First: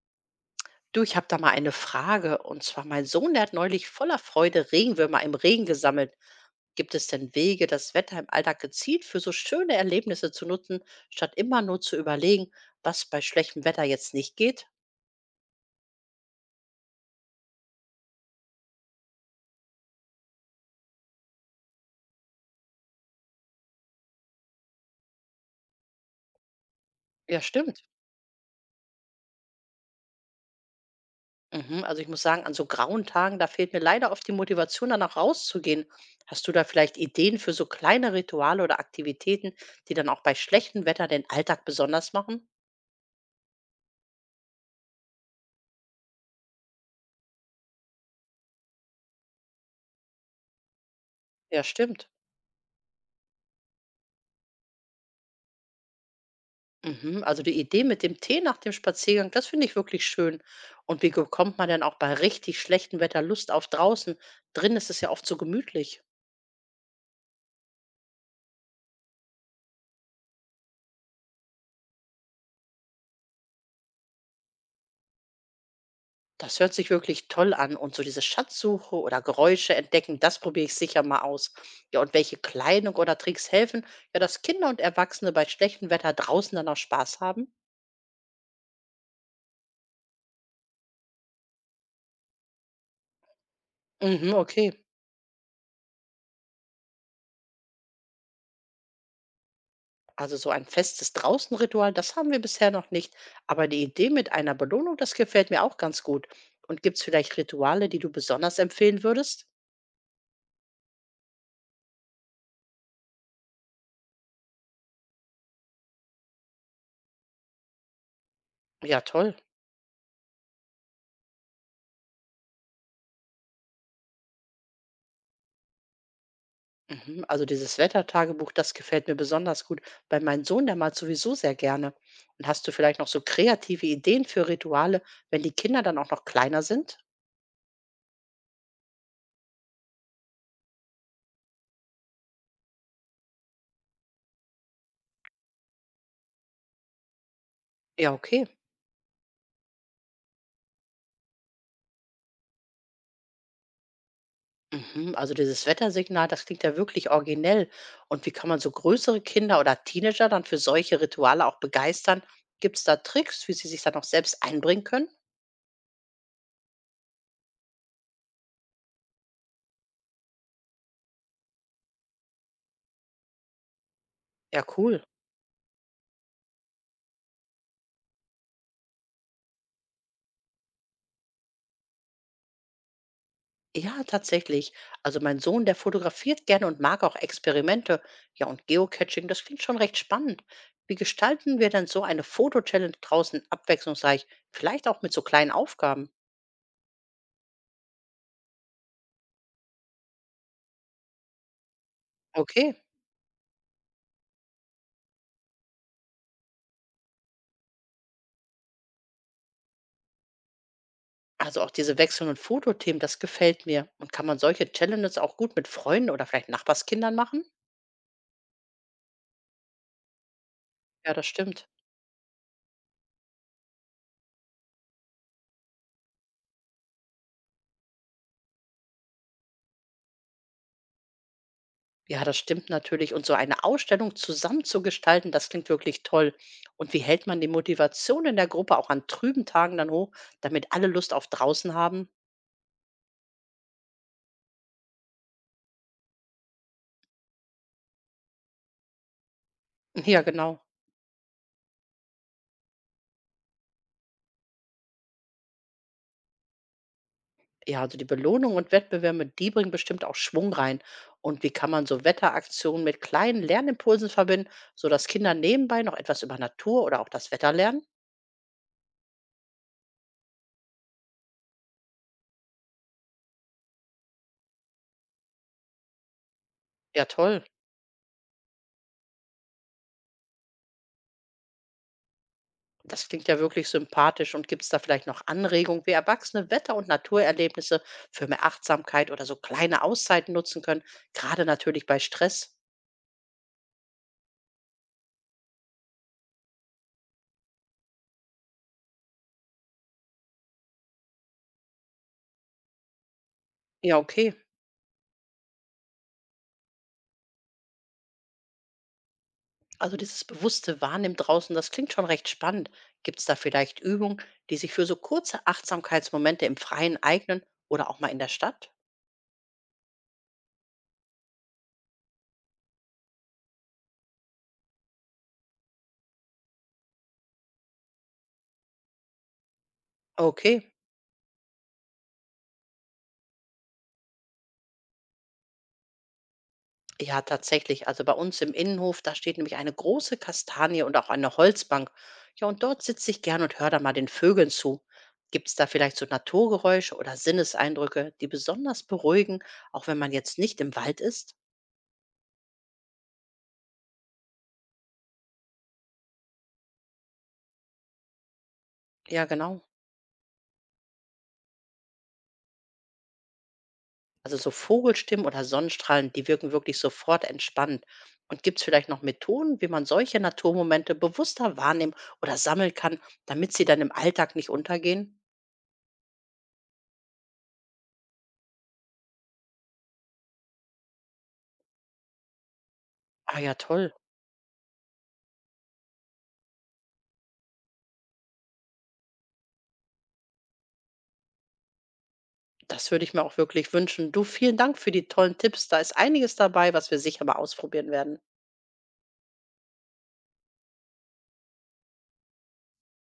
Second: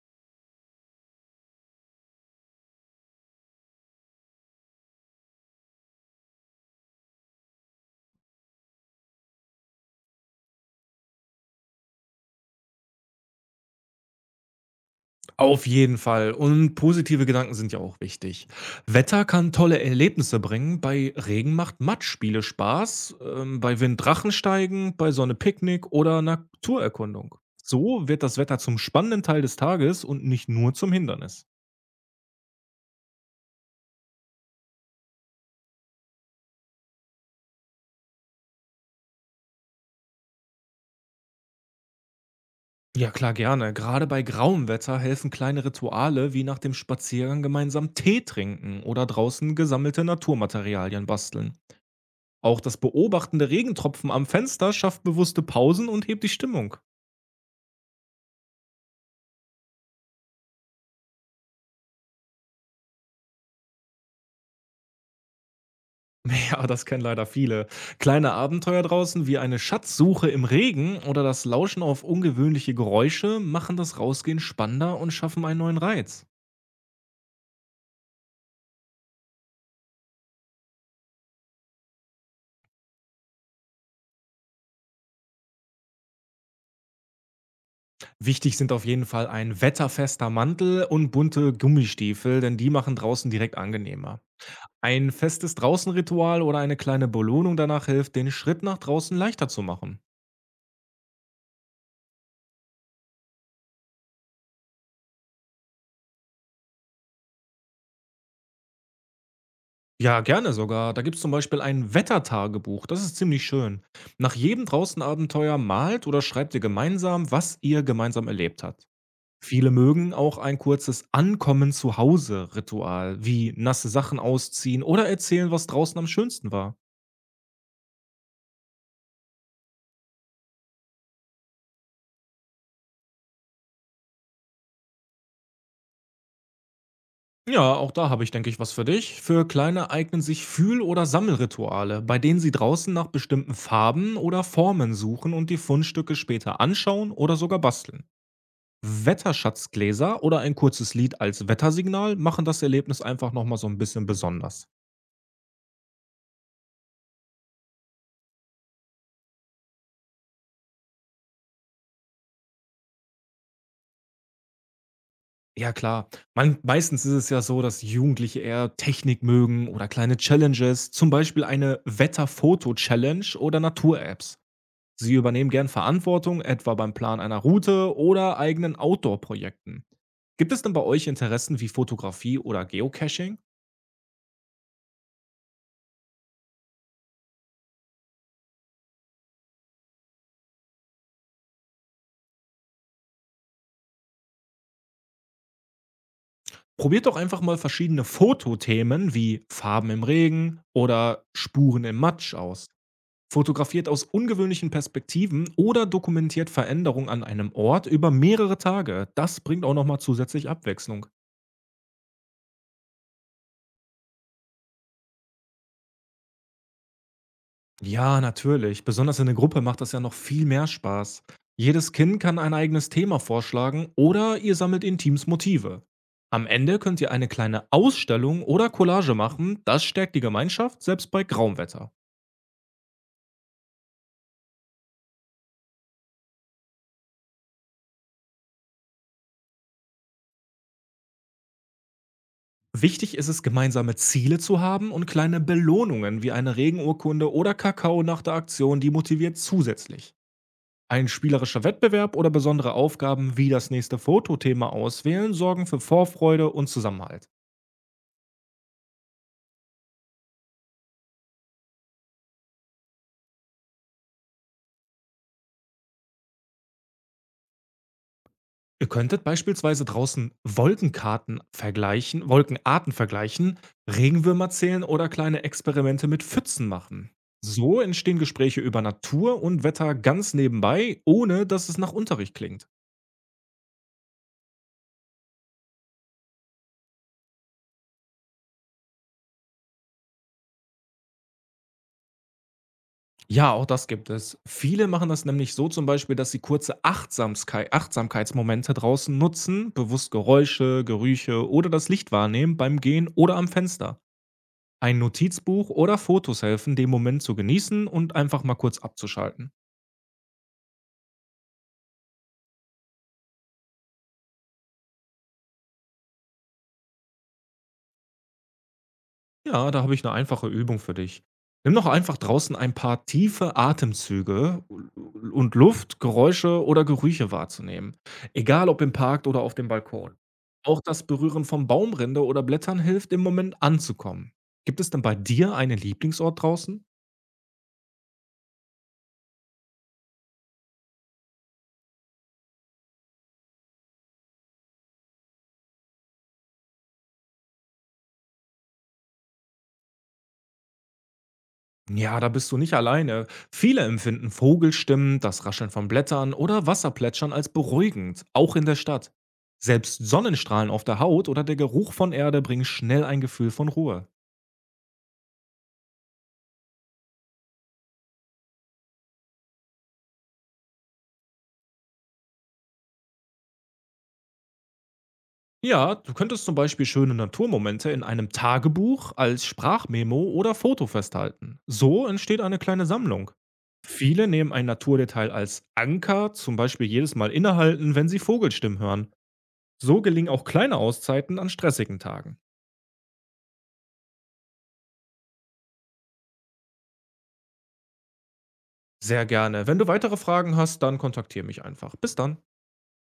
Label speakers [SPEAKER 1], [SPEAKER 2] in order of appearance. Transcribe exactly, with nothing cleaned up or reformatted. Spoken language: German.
[SPEAKER 1] Du, ich habe da mal eine Frage. Und zwar, mein Sohn, der hat neulich voller Freude Regenwürmer im Regen gesammelt. Gibt es denn Wege, das Wetter im Alltag gezielt für so schöne Erlebnisse zu nutzen, statt immer nur zu überlegen, was bei schlechtem Wetter jetzt nicht geht?
[SPEAKER 2] Auf jeden Fall. Und positive Gedanken sind ja auch wichtig. Wetter kann tolle Erlebnisse bringen. Bei Regen macht Matschspiele Spaß, ähm, bei Wind Drachensteigen, bei Sonne Picknick oder Naturerkundung.
[SPEAKER 1] Ja, stimmt.
[SPEAKER 2] So wird das Wetter zum spannenden Teil des Tages und nicht nur zum Hindernis.
[SPEAKER 1] Mhm, also ich muss sagen, an so grauen Tagen, da fehlt mir leider oft die Motivation, danach rauszugehen. Hast du da vielleicht Ideen für so kleine Rituale oder Aktivitäten, die dann auch bei schlechtem Wetter den Alltag besonders machen?
[SPEAKER 2] Ja, klar, gerne. Gerade bei grauem Wetter helfen kleine Rituale wie nach dem Spaziergang gemeinsam Tee trinken oder draußen gesammelte Naturmaterialien basteln.
[SPEAKER 1] Ja, stimmt.
[SPEAKER 2] Auch das Beobachten der Regentropfen am Fenster schafft bewusste Pausen und hebt die Stimmung.
[SPEAKER 1] Mhm, also die Idee mit dem Tee nach dem Spaziergang, das finde ich wirklich schön. Und wie bekommt man denn auch bei richtig schlechtem Wetter Lust auf draußen? Drin ist es ja oft so gemütlich.
[SPEAKER 2] Ja, das kennen leider viele. Kleine Abenteuer draußen wie eine Schatzsuche im Regen oder das Lauschen auf ungewöhnliche Geräusche machen das Rausgehen spannender und schaffen einen neuen Reiz.
[SPEAKER 1] Das hört sich wirklich toll an. Und so diese Schatzsuche oder Geräusche entdecken, das probiere ich sicher mal aus. Ja, und welche Kleidung oder Tricks helfen, ja, dass Kinder und Erwachsene bei schlechtem Wetter draußen dann auch Spaß haben?
[SPEAKER 2] Wichtig sind auf jeden Fall ein wetterfester Mantel und bunte Gummistiefel, denn die machen draußen direkt angenehmer.
[SPEAKER 1] Mhm, okay.
[SPEAKER 2] Ein festes Draußenritual oder eine kleine Belohnung danach hilft, den Schritt nach draußen leichter zu machen.
[SPEAKER 1] Also so ein festes Draußenritual, das haben wir bisher noch nicht. Aber die Idee mit einer Belohnung, das gefällt mir auch ganz gut. Und gibt es vielleicht Rituale, die du besonders empfehlen würdest?
[SPEAKER 2] Ja, gerne sogar. Da gibt's zum Beispiel ein Wettertagebuch. Das ist ziemlich schön. Nach jedem Draußenabenteuer malt oder schreibt ihr gemeinsam, was ihr gemeinsam erlebt habt.
[SPEAKER 1] Ja, toll.
[SPEAKER 2] Viele mögen auch ein kurzes Ankommen zu Hause-Ritual, wie nasse Sachen ausziehen oder erzählen, was draußen am schönsten war.
[SPEAKER 1] Mhm. Also dieses Wettertagebuch, das gefällt mir besonders gut, weil mein Sohn, der malt sowieso sehr gerne. Und hast du vielleicht noch so kreative Ideen für Rituale, wenn die Kinder dann auch noch kleiner sind?
[SPEAKER 2] Ja, auch da habe ich, denke ich, was für dich. Für Kleine eignen sich Fühl- oder Sammelrituale, bei denen sie draußen nach bestimmten Farben oder Formen suchen und die Fundstücke später anschauen oder sogar basteln.
[SPEAKER 1] Ja, okay.
[SPEAKER 2] Wetterschatzgläser oder ein kurzes Lied als Wettersignal machen das Erlebnis einfach noch mal so ein bisschen besonders.
[SPEAKER 1] Mhm, also dieses Wettersignal, das klingt ja wirklich originell. Und wie kann man so größere Kinder oder Teenager dann für solche Rituale auch begeistern? Gibt es da Tricks, wie sie sich dann auch selbst einbringen können?
[SPEAKER 2] Ja, klar. Man meistens ist es ja so, dass Jugendliche eher Technik mögen oder kleine Challenges, zum Beispiel eine Wetterfoto-Challenge oder Natur-Apps.
[SPEAKER 1] Ja, cool.
[SPEAKER 2] Sie übernehmen gern Verantwortung, etwa beim Plan einer Route oder eigenen Outdoor-Projekten. Gibt es denn bei euch Interessen wie Fotografie oder Geocaching?
[SPEAKER 1] Ja, tatsächlich. Also mein Sohn, der fotografiert gerne und mag auch Experimente. Ja, und Geocaching, das klingt schon recht spannend. Wie gestalten wir denn so eine Foto-Challenge draußen abwechslungsreich? Vielleicht auch mit so kleinen Aufgaben.
[SPEAKER 2] Probiert doch einfach mal verschiedene Fotothemen wie Farben im Regen oder Spuren im Matsch aus.
[SPEAKER 1] Okay.
[SPEAKER 2] Fotografiert aus ungewöhnlichen Perspektiven oder dokumentiert Veränderungen an einem Ort über mehrere Tage. Das bringt auch nochmal zusätzlich Abwechslung.
[SPEAKER 1] Also auch diese wechselnden Fotothemen, das gefällt mir. Und kann man solche Challenges auch gut mit Freunden oder vielleicht Nachbarskindern machen?
[SPEAKER 2] Ja, natürlich. Besonders in der Gruppe macht das ja noch viel mehr
[SPEAKER 1] Ja,
[SPEAKER 2] Spaß.
[SPEAKER 1] das stimmt.
[SPEAKER 2] Jedes Kind kann ein eigenes Thema vorschlagen oder ihr sammelt in Teams Motive. Am Ende könnt ihr eine kleine Ausstellung oder Collage machen. Das stärkt die Gemeinschaft, selbst bei grauem Wetter.
[SPEAKER 1] Ja, das stimmt natürlich. Und so eine Ausstellung zusammen zu gestalten, das klingt wirklich toll. Und wie hält man die Motivation in der Gruppe auch an trüben Tagen dann hoch, damit alle Lust auf draußen haben?
[SPEAKER 2] Wichtig ist es, gemeinsame Ziele zu haben und kleine Belohnungen wie eine Regenurkunde oder Kakao nach der Aktion, die motiviert zusätzlich.
[SPEAKER 1] Ja, genau.
[SPEAKER 2] Ein spielerischer Wettbewerb oder besondere Aufgaben wie das nächste Fotothema auswählen sorgen für Vorfreude und Zusammenhalt.
[SPEAKER 1] Ja, also die Belohnung und Wettbewerbe, die bringen bestimmt auch Schwung rein. Und wie kann man so Wetteraktionen mit kleinen Lernimpulsen verbinden, sodass Kinder nebenbei noch etwas über Natur oder auch das Wetter lernen?
[SPEAKER 2] Ihr könntet beispielsweise draußen Wolkenkarten vergleichen, Wolkenarten vergleichen, Regenwürmer zählen oder kleine Experimente mit Pfützen
[SPEAKER 1] Ja,
[SPEAKER 2] machen.
[SPEAKER 1] toll.
[SPEAKER 2] So entstehen Gespräche über Natur und Wetter ganz nebenbei, ohne dass es nach Unterricht klingt.
[SPEAKER 1] Das klingt ja wirklich sympathisch. Und gibt es da vielleicht noch Anregungen, wie Erwachsene Wetter- und Naturerlebnisse für mehr Achtsamkeit oder so kleine Auszeiten nutzen können? Gerade natürlich bei Stress.
[SPEAKER 2] Ja, auch das gibt es. Viele machen das nämlich so zum Beispiel, dass sie kurze Achtsamskei Achtsamkeitsmomente draußen nutzen, bewusst Geräusche, Gerüche oder das Licht wahrnehmen beim Gehen oder am
[SPEAKER 1] Ja,
[SPEAKER 2] Fenster.
[SPEAKER 1] okay.
[SPEAKER 2] Ein Notizbuch oder Fotos helfen, den Moment zu genießen und einfach mal kurz abzuschalten.
[SPEAKER 1] Also dieses bewusste Wahrnehmen draußen, das klingt schon recht spannend. Gibt es da vielleicht Übungen, die sich für so kurze Achtsamkeitsmomente im Freien eignen oder auch mal in der Stadt?
[SPEAKER 2] Ja, da habe ich eine einfache Übung für dich. Nimm doch einfach draußen ein paar tiefe Atemzüge und Luft, Geräusche oder Gerüche wahrzunehmen, egal ob im Park oder auf dem Balkon.
[SPEAKER 1] Okay.
[SPEAKER 2] Auch das Berühren von Baumrinde oder Blättern hilft, im Moment anzukommen. Gibt es denn bei dir einen Lieblingsort draußen?
[SPEAKER 1] Ja, tatsächlich. Also bei uns im Innenhof, da steht nämlich eine große Kastanie und auch eine Holzbank. Ja, und dort sitze ich gern und höre da mal den Vögeln zu. Gibt es da vielleicht so Naturgeräusche oder Sinneseindrücke, die besonders beruhigen, auch wenn man jetzt nicht im Wald ist?
[SPEAKER 2] Ja, da bist du nicht alleine. Viele empfinden Vogelstimmen, das Rascheln von Blättern oder Wasserplätschern als beruhigend, auch in der Stadt.
[SPEAKER 1] Ja, genau.
[SPEAKER 2] Selbst Sonnenstrahlen auf der Haut oder der Geruch von Erde bringen schnell ein Gefühl von Ruhe.
[SPEAKER 1] Also so Vogelstimmen oder Sonnenstrahlen, die wirken wirklich sofort entspannend. Und gibt es vielleicht noch Methoden, wie man solche Naturmomente bewusster wahrnehmen oder sammeln kann, damit sie dann im Alltag nicht untergehen?
[SPEAKER 2] Ja, du könntest zum Beispiel schöne Naturmomente in einem Tagebuch als Sprachmemo oder Foto festhalten. So entsteht eine kleine Sammlung.
[SPEAKER 1] Ah ja, toll.
[SPEAKER 2] Viele nehmen ein Naturdetail als Anker, zum Beispiel jedes Mal innehalten, wenn sie Vogelstimmen hören. So gelingen auch kleine Auszeiten an stressigen Tagen.
[SPEAKER 1] Das würde ich mir auch wirklich wünschen. Du, vielen Dank für die tollen Tipps. Da ist einiges dabei, was wir sicher mal ausprobieren werden.
[SPEAKER 2] Sehr gerne. Wenn du weitere Fragen hast, dann kontaktiere mich einfach. Bis dann.